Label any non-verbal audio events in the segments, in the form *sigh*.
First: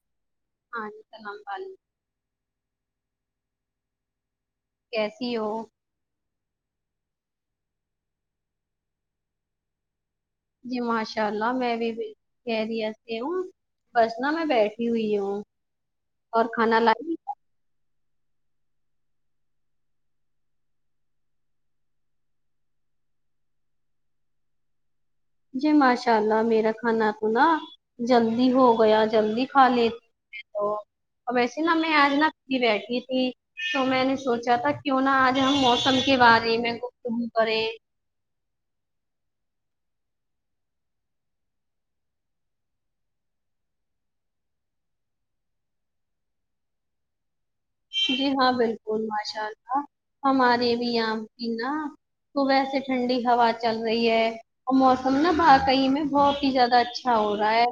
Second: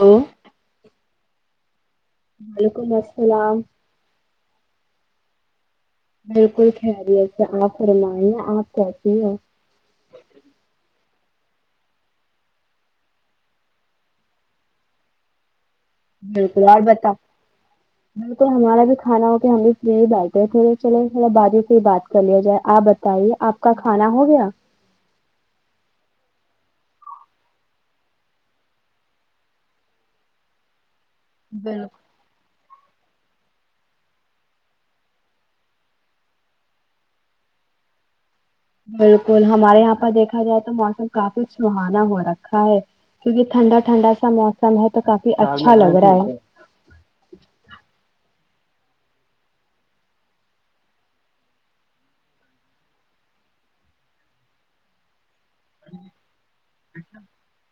او ہاں *unintelligible* وعلیکم السلام کیسی ہو بالکل خیریت سے آپ فرمائیں آپ کیسی ہو جی ماشاء اللہ میں بھی بالکل خریت سے ہوں بس نا میں بیٹھی ہوئی ہوں بالکل کھانا اور بتا لائی بالکل ہمارا بھی کھانا ہو کہ ہم بھی یے بیٹھے تھوڑے چلے تھوڑا باجی سے ہی بات کر لیا جائے آپ بتائیے آپ کا کھانا ہو گیا جی ماشاء اللہ میرا کھانا تو نا جلدی ہو گیا جلدی کھا لے تو آ ویسے نا میں بالکل آج نا فری بیٹھی تھی تو میں نے سوچا تھا کیوں نا آج ہم موسم کے بارے میں تم کریں بالکل ہمارے یہاں پر دیکھا جائے تو موسم کافی سہانا ہوا رکھا ہے کیونکہ ٹھنڈا ٹھنڈا سا موسم ہے تو کافی اچھا لگ رہا ہے جی ہاں بالکل ماشاء اللہ ہمارے بھی یہاں پے نا صبح سے ٹھنڈی ہوا چل رہی ہے اور موسم نا باہر سحیح میں بہت ہی زیادہ اچھا ہو رہا ہے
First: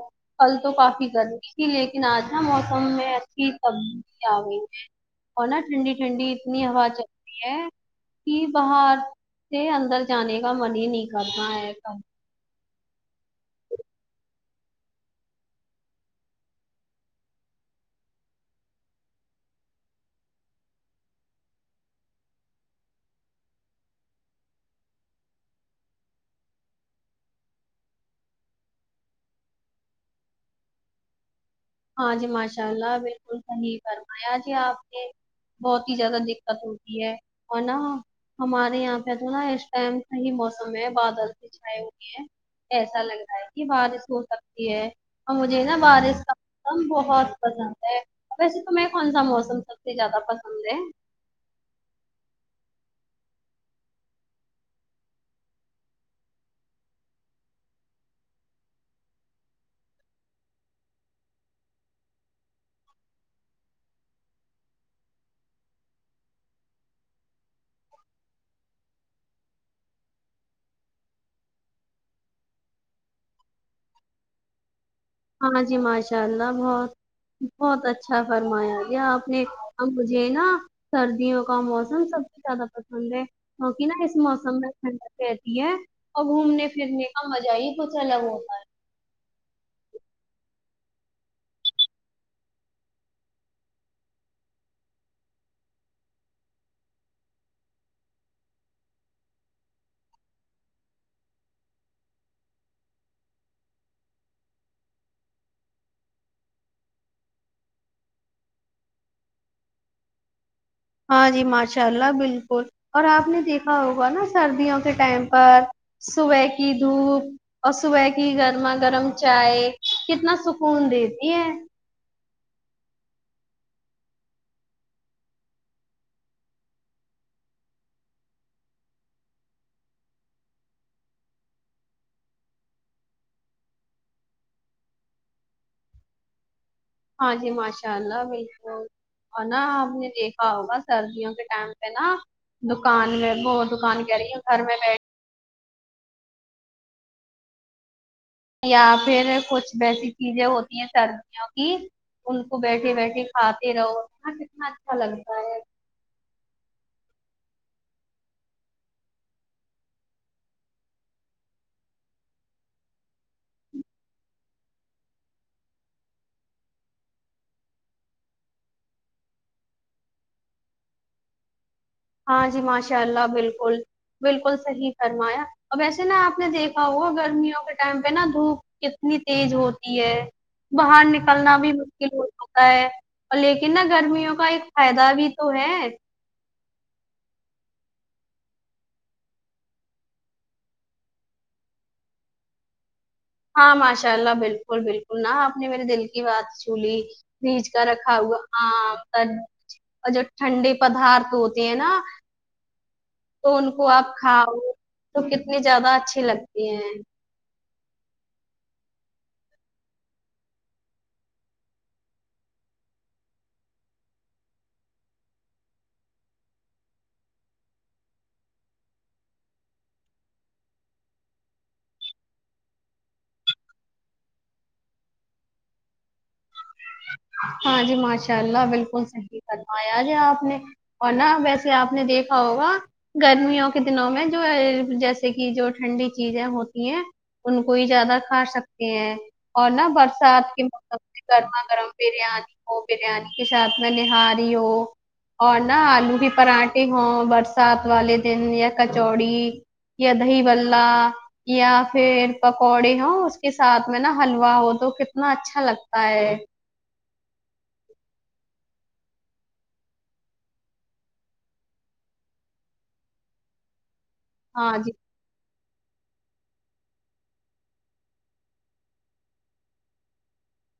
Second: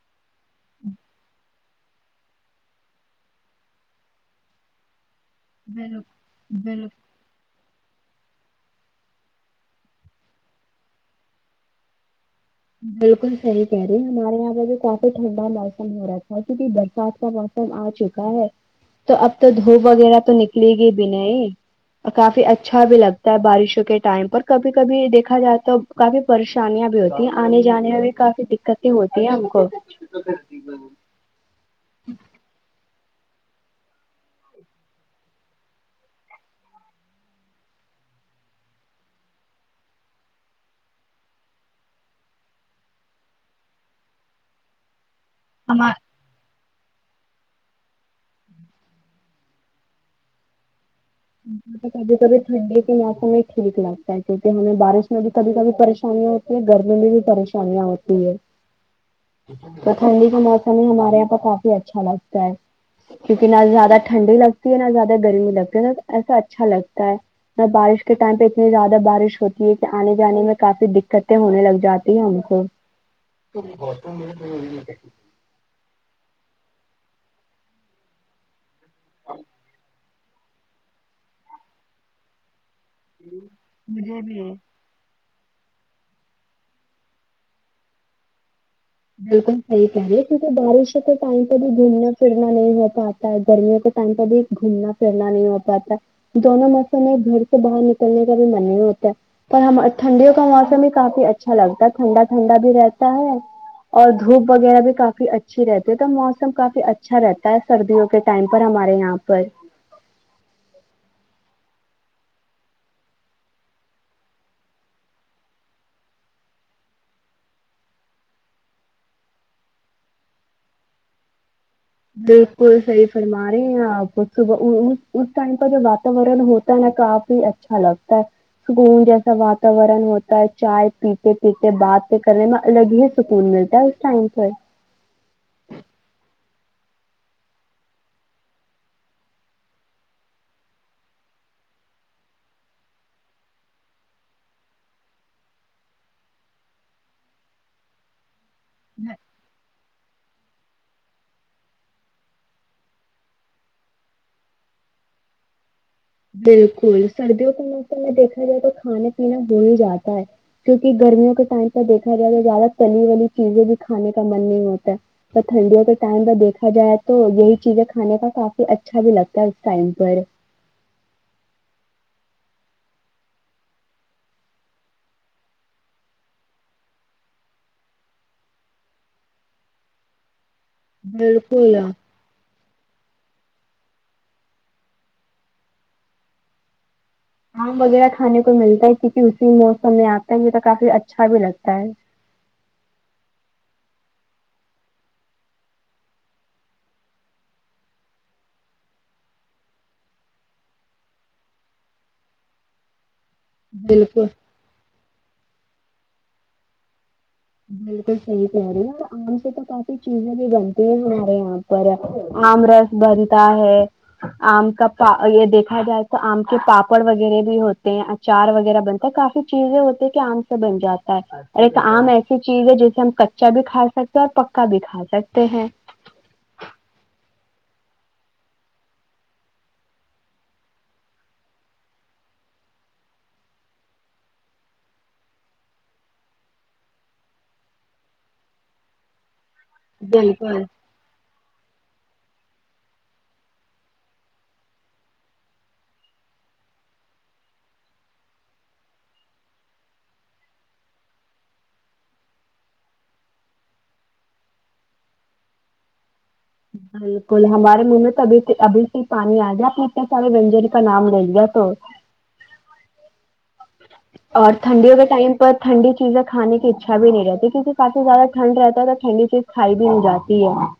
کل تو کافی گرمی تھی لیکن آج نا موسم میں اچھی تبدیلی آ گئی ہے اور نہ ٹھنڈی بالکل ٹھنڈی اتنی بالکل ہوا چل تی ہے باہر سے اندر جانے کا من ہی نہیں کرنا ہے کم بالکل صحیح کہہ رہی ہمارے یہاں پے بھی کافی ٹھنڈا موسم ہو رہا تھا کیونکی برسات کا موسم آ چکا ہے تو اب تو دھوپ وغیرہ تو نکلے گی بھی نہیں کافی اچھا بھی لگتا ہے بارشوں کے ٹائم پر کبھی کبھی دیکھا جائے تو کافی پریشانیاں بھی ہوتی ہیں آنے جانے میں بھی کافی دقتیں ہوتی ہیں ہم کو ہاں جی ماشاء اللہ بالکل صحیح فرمایا جی آپ نے بہت ہی زیادہ دقت ہوتی ہے اور نا ہمارے یہاں پہ جو نا اس ٹائم صحیح موسم ہے بادل سے چھائے ہوئے ہیں ایسا لگتا ہے کی بارش ہو سکتی ہے اور مجھے نا ہمارے بارش کا سم بہت پسند ہے ویسے تمہیں کون سا موسم سب سے زیادہ پسند ہے تو کبھی کبھی ٹھنڈے کے موسم میں ٹھیک لگتا ہے کیونکہ ہمیں بارش میں بھی کبھی کبھی پریشانی ہوتی گرمی میں بھی پریشانیاں ہوتی ہے تو ٹھنڈی کا موسم ہی ہمارے یہاں پر کافی اچھا لگتا ہے کیونکہ نہ زیادہ ٹھنڈی لگتی ہے نہ زیادہ گرمی لگتی ہے تو ایسا اچھا لگتا ہے بارش کے ٹائم پہ اتنی زیادہ بارش ہوتی ہے کہ آنے جانے میں کافی دقتیں ہونے لگ جاتی س *unintelligible* ہاں جی ماشاء اللہ بہت بہت اچھا فرمایا جی آپ نے مجھے نا سردیوں کا موسم سب زیادہ پسند ہے کیونکہ نہ اس مجھے بھی موسم میں ٹھنڈا کہتی ہے اور گھومنے پھرنے کا مزہ ہی کچھ الگ ہوتا ہے بالکل صحیح کہہ رہی ہے کیونکہ بارشوں کے ٹائم پہ بھی گھومنا پھرنا نہیں ہوتا گرمی ہو تو ٹائم پہ بھی گھومنا پھرنا نہیں ہو پاتا دونوں موسم میں گھر سے باہر نکلنے کا بھی من ہی نہیں ہوتا ہے پر ہم ٹھنڈیوں کا موسم ہی کافی اچھا لگتا ہے ٹھنڈا ٹھنڈا بھی رہتا ہے اور دھوپ وغیرہ بھی کافی اچھی رہتی ہے تو موسم کافی اچھا رہتا ہے سردیوں کے ٹائم پر ہمارے یہاں پر ہاں جی ماشاء اللہ بالکل اور آپ نے دیکھا ہوگا نا سردیوں کے ٹائم پر صبح کی دھوپ اور صبح کی گرما گرم چائے کتنا سکون دیتی ہے بالکل صحیح فرما رہے ہیں آپ صبح اس ٹائم کا جو واتاورن ہوتا ہے نا تو آپ بھی اچھا لگتا ہے سکون جیسا واتاورن ہوتا ہے چائے پیتے پیتے باتیں کرنے میں الگ ہی سکون ملتا ہے اس ٹائم سے ہاں جی ماشاء اللہ بالکل اور نا آپ نے دیکھا ہوگا سردیوں کے ٹائم پہ نا دکان میں وہ دکان کہہ رہی ہے گھر میں بیٹھ یا پھر کچھ بیسک چیزیں ہوتی ہیں سردیوں کی ان کو بیٹھے بیٹھے کھاتے رہو یہاں کتنا اچھا لگتا ہے بالکل سردیوں کے موسم میں دیکھا جائے تو کھانے پینا ہو ہی جاتا ہے کیوںکہ گرمیوں کے ٹائم سے دیکھا جائے تو زیادہ تلی ولی چیزیں بھی کھانے کا من نہیں ہوتا اور ٹھنڈیوں کے ٹائم پر دیکھا جائے تو یہی چیزیں کھانے کا کافی اچھا بھی لگتا ہے اس ٹائم پر ہاں جی ماشاء اللہ بالکل بالکل صحیح فرمایا ا ویسے نا آپ نے دیکھا ہوا گرمیوں کے ٹائم پہ نا دھوپ کتنی تیز ہوتی ہے باہر نکلنا بھی بالکل مشکل ہوتا ہوتا ہے اور لیکن نا گرمیوں کا ایک فائدہ بھی تو ہے آم وغیرہ کھانے کو ملتا ہے کیونکہ اسی موسم میں آتا ہے یہ کافی اچھا بھی لگتا ہے ہاں ماشاء اللہ بالکل بالکل نہا آپ نے میرے دل کی بات سنلی فریج کا رکھا ہوا عام تربوز اور جو ٹھنڈے پدارت ہوتے ہیں نا تو ان کو آپ بالکل کھاؤ تو کتنی زیادہ اچھی لگتی ہیں بالکل صحیح کہہ رہی ہے اور آم سے تو کافی چیزیں بھی بنتی ہیں ہمارے یہاں آم رس بنتاہے آم کا پا یہ دیکھا جائے تو آم کے پاپڑ وغیرہ بھی ہوتے ہیں چار وغیرہ بنتا ہے کافی چیزیں ہوتی ہے کہ آم سے بن جاتا ہے اور ایک آم ایسی ای چیز ہے جسے ہم کچا بھی کھا سکتے ہیں اور پکا بھی کھا سکتے ہیں ہاں جی ماشاء اللہ بالکل صحیح فرمایا جی آپ نے اور نا ویسے آپ نے دیکھا ہوگا گرمیوں کے دنوں میں جو جیسے کہ جو ٹھنڈی چیزیں ہوتی ہیں ان کو ہی زیادہ کھا سکتے ہیں اور نہ برسات بالکل کے موسم سے گرمآ گرم بریانی ہو بریانی کے ساتھ میں نہاری ہو اور نہا آلو کے پراٹھے ہوں برسات والے دن یا کچوڑی یا دہی باللہ یا پھر پکوڑے ہو اس کے ساتھ میں نا حلوا ہو تو کتنا اچھا لگتا ہے بالکل ہمارے منہ میں تو ابھی ابھی سے ہی پانی آ گیا اپنے اتنے سارے ونجنی کا نام لے گیا تو اور ہاں جی ٹھنڈیوں کا ٹائم پر ٹھنڈی چیزیں کھانے کی اچھا بھی نہیں رہتی کیونک کافی زیادہ ٹھنڈ رہتا ہے ادھر ٹھنڈی چیز کھائی بھی ہو جاتی ہے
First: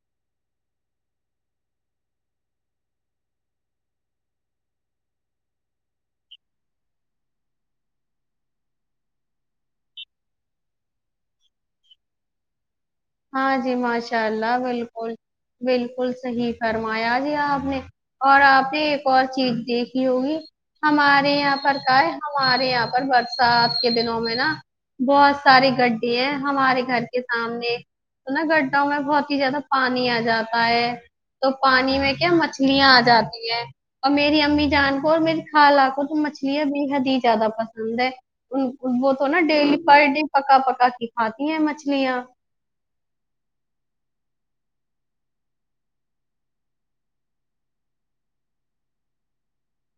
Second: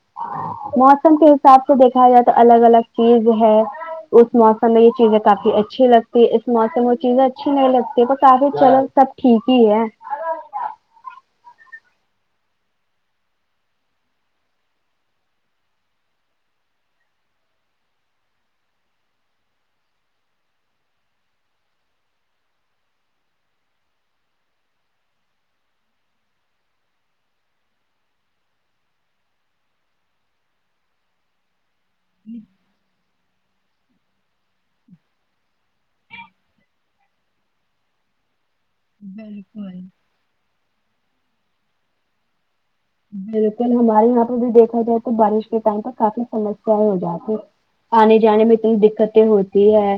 موسم کے حساب سے دیکھا جائے تو الگ الگ چیز ہے اس موسم میں یہ چیزیں کافی اچھی لگتی ہے اس موسم میں وہ چیزیں اچھی نہیں لگتی دیکھو ثابت کروں سب ٹھیک ہی ہے ہاں جی ماشاء اللہ بالکل بالکل صحیح فرمایا جی آپ نے اور آپ نے ایک اور چیز دیکھی ہوگی ہمارے یہاں پر کا ہے ہمارے یہاں پر برسات کے دنوں میں نا بہت ساری گڈے ہیں ہمارے گھر کے سامنے تو نا گڈو میں بہت ہی زیادہ پانی آ جاتا ہے تو پانی میں کیا مچھلیاں آ جاتی ہیں اور میری امی جان کو اور میری خا لہ کو تو مچھلیاں بے حد ہی زیادہ پسند ہے ان وہ تو نا بالکل ڈیلی پر ڈے پکا پکا کے کھاتی ہیں مچھلیاں بالکل ہمارے یہاں پہ بھی دیکھا جائے تو بارش کے ٹائم پر کافی سمسیایں ہو جاتی آنے جانے میں اتنی دقتیں ہوتی ہے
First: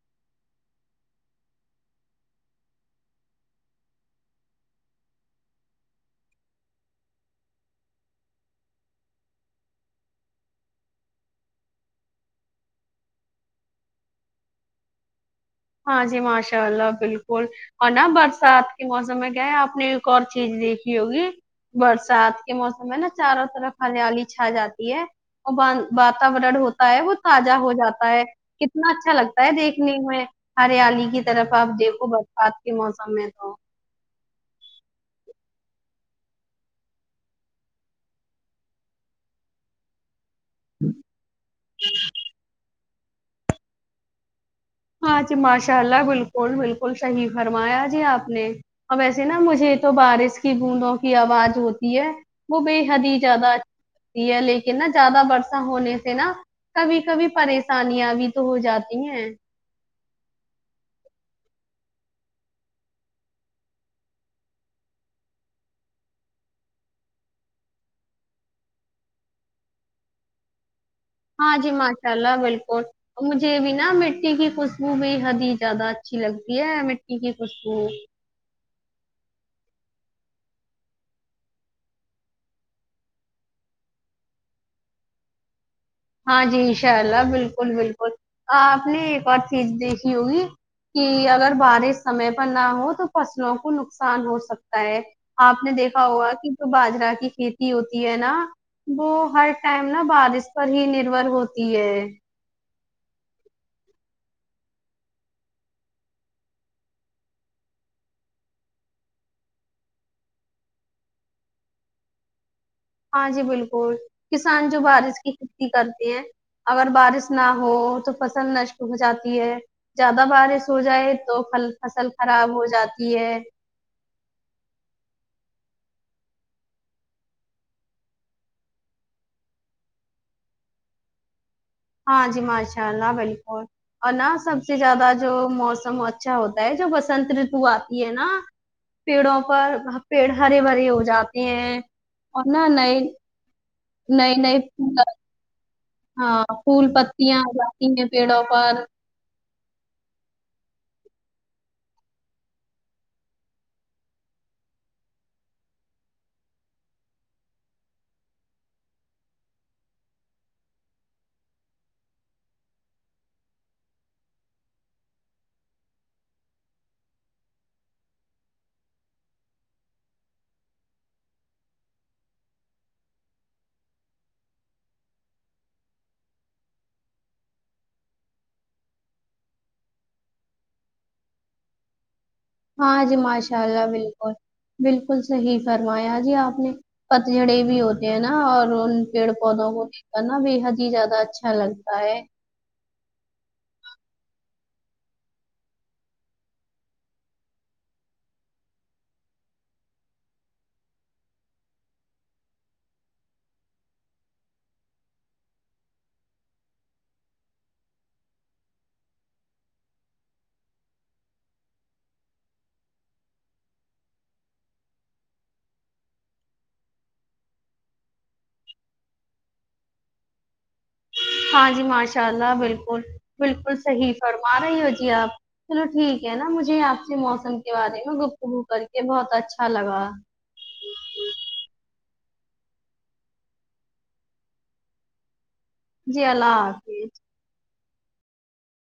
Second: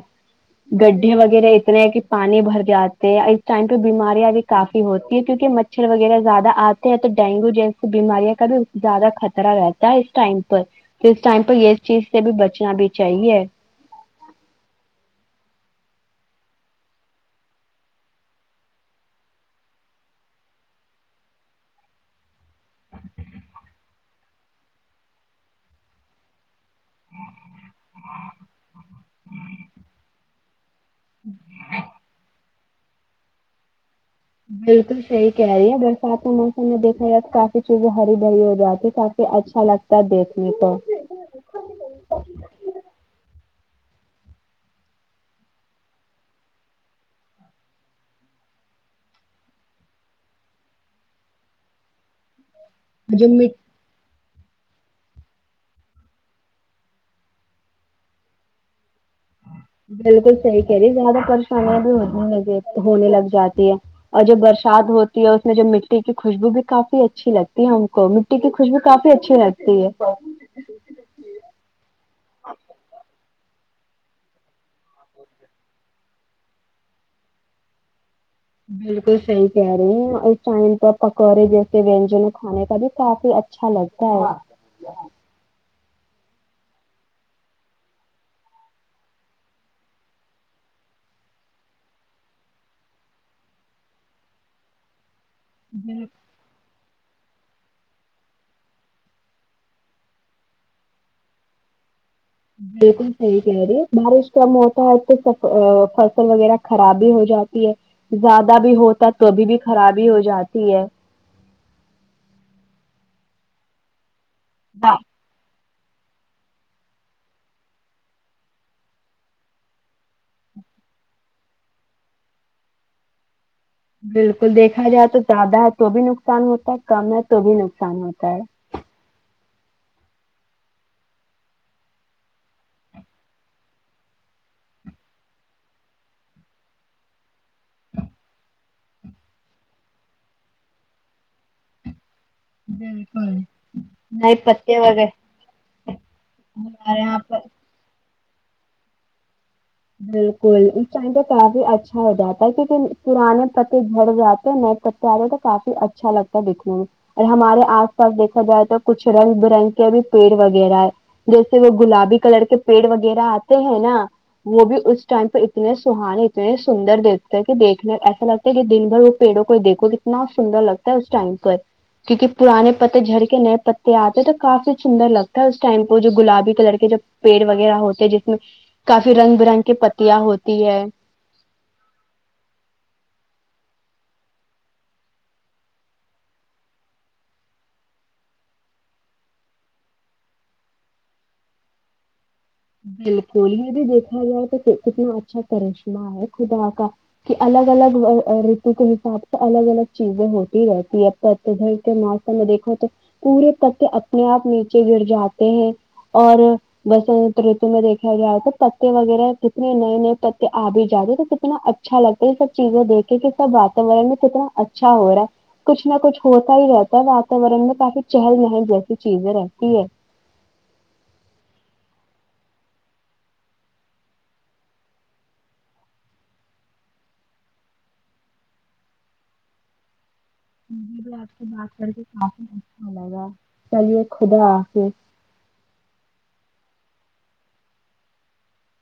گڈھے وغیرہ اتنے ہیں کہ پانی بھر جاتے ہیں اس ٹائم پہ بیماریاں بھی کافی ہوتی ہیں کیونکہ مچھ مچھر وغیرہ زیادہ آتے ہیں تو ڈینگو جیسے تو بیماریا کا بھی زیادہ خطرہ رہتا ہے اس ٹائم پر تو اس ٹائم پہ یہ چیز سے بھی بچنا بھی چاہیے ہاں جی ماشاء اللہ بالکل اور نا برسات کے موسم میں کیا ہے آپ نے ایک اور چیز دیکھی ہوگی برسات موسم میں نا چاروں طرف ہریالی چھا جاتی ہے اور واتورن ہوتا وہ تازہ ہو جاتا ہے کتنا اچھا لگتا ہے دیکھنے میں ہریالی کی طرف آپ دیکھو برسات کے موسم میں تو بالکل صحیح کہہ رہی ہے برسات کے موسم میں دیکھا جائے تو کافی چیزیں ہری بھری ہو جاتی کافی اچھا لگتا کا دیکھنے کو ہاں جی ماشاء اللہ بالکل بالکل صحیح فرمایا جی آپ نے اور ویسے نا مجھے تو بارش کی بوندوں کی آواز ہوتی ہے وہ بے بے حد ہی جو زیادہ مٹی اچھی ہے لیکن نا زیادہ برسا ہونے سے نا کبھی کبھی پریشانیاں بھی تو ہو جاتی ہیں بالکل صحیح کہہ رہی زیادہ پریشانیاں بھی ہونے لگی ہونے لگ جاتی ہے اور جب برشات ہوتی ہے اس میں جب مٹی کی خوشبو بھی کافی اچھی لگتی ہے ہم کو مٹی کی خوشبو کافی اچھی لگتی ہے ہاں جی ماشاء اللہ بالکل مجھے بھی نا مٹی کی خوشبو بھی بےحد ہی زیادہ اچھی لگتی ہے مٹی کی خوشبو بالکل صحیح کہہ رہی ہیں اس ٹائم پر پکوڑے جیسے وینجن کھانے کا بھی کافی اچھا لگتا ہے ہاں جی انشاء اللہ بالکل بالکل آپ نے ایک اور چیز دیکھی ہوگی کہ اگر بارش سمے پر نہ ہو تو فصلوں کو نقصان ہو سکتا ہے آپ نے دیکھا ہوگا کی باجرا کی کھیتی ہوتی ہے نا وہ ہر ٹائم نا بارش پر ہی نربھر ہوتی ہے بالکل صحیح کہہ رہی بارش کا موسم آئے تو فصل وغیرہ خراب بھی ہو جاتی ہے زیادہ بھی ہوتا تو بھی بھی خرابی ہو جاتی ہے ہاں جی بالکل کسان جو بارش کی کھیتی کرتے ہیں اگر بارش نہ ہو تو فصل نشٹ ہو جاتی ہے زیادہ بارش ہو جائے تو پھل فصل خراب ہو جاتی ہے بالکل دیکھا جائے تو زیادہ ہے تو بھی نقصان ہوتا ہے کم ہے تو بھی نقصان ہوتا ہے ہاں جی ماشاء اللہ بالکل اور نا سب سے زیادہ جو موسم اچھا ہوتا ہے جو بسنتریت بو آتی ہے نا پیڑوں پر پیڑ ہرے بھرے ہو جاتے ہیں اور نہ نئے بالکل نئے نئے پتے پھول وغیرہ اور ہاں پھول ہمارے یہاں پر پتیاں جو آتی ہیں پیڑوں پر بالکل اس ٹائم پر کافی اچھا ہو جاتا ہے کیونکہ پرانے پتے جھڑ جاتے ہیں نئے پ تے تو کافی اچھا لگتا ہے دیکنے میں اور ہمارے آس پاس دیکھا جائے تو کچھ رنگ برنگ کے بی پیڑ وغیرہ ہے جیسے وہ گلابی کلر کے پیڑ وغیرہ آتے ہیں نا وہ بھی اس ٹائم پہ اتنے سہان اتنے سندر دیکھتے کہ دیکھنے ایسا لگتا کہ دن بھر وہ پیڑوں کو دیکھو کتنا سندر لگتا ہے اس ٹائم پر کیونکہ پرانے پتے جھڑ کے نئے پتے آتے ہیں تو کافی سندر لگتا ہے اس ٹائم پہ جو گلابی کلر کے جب پیڑ وغیرہ ہوتے جس میں پھر رنگ برنگ کی پتیاں ہوتی ہے ہاں جی ماشاء اللہ بالکل بالکل صحیح فرمایا جی آپ نے پتجھڑے بھی ہوتے ہیں نا اور ان پیڑ پودوں کو بھی نا بےحد ہی زیادہ اچھا لگتا ہے بالکل یہ بھی دیکھا جائے تو کتنا اچھا کرشمہ ہے خدا کا کہ الگ الگ ریتو کے حساب سے الگ الگ چیزیں ہوتی رہتی ہے پتجھڑ کے موسم میں دیکھو تو پورے پت اپنے آپ نیچے گر جاتے ہیں اور بس رتو میں دیکھا گیا تھا پتے وغیرہ کتنے نئے نئے پتے آ بھی جاتے تھے کتنا اچ اچھا لگتا ہے یہ سب چیزیں دیکھے کہ سب واتاورن میں کتنا اچھا ہو رہا ہے کچھ نہ کچھ ہوتا ہی رہتا ہے واتورن میں کافی چہل نہل جیسی چیزیں رہتی ہے ہاں جی ماشاء اللہ بالکل بالکل صحیح فرما رہی ہو جی آپ چلو ٹھیک ہے نا مجھے آپ سے موسم کے بارے میں گفتگو کر کے بہت اچھا لگا مجھے بھی آپ سے بات کر کے کافی اچھا لگا چلیے خدا حافظ جی اللہ حافظ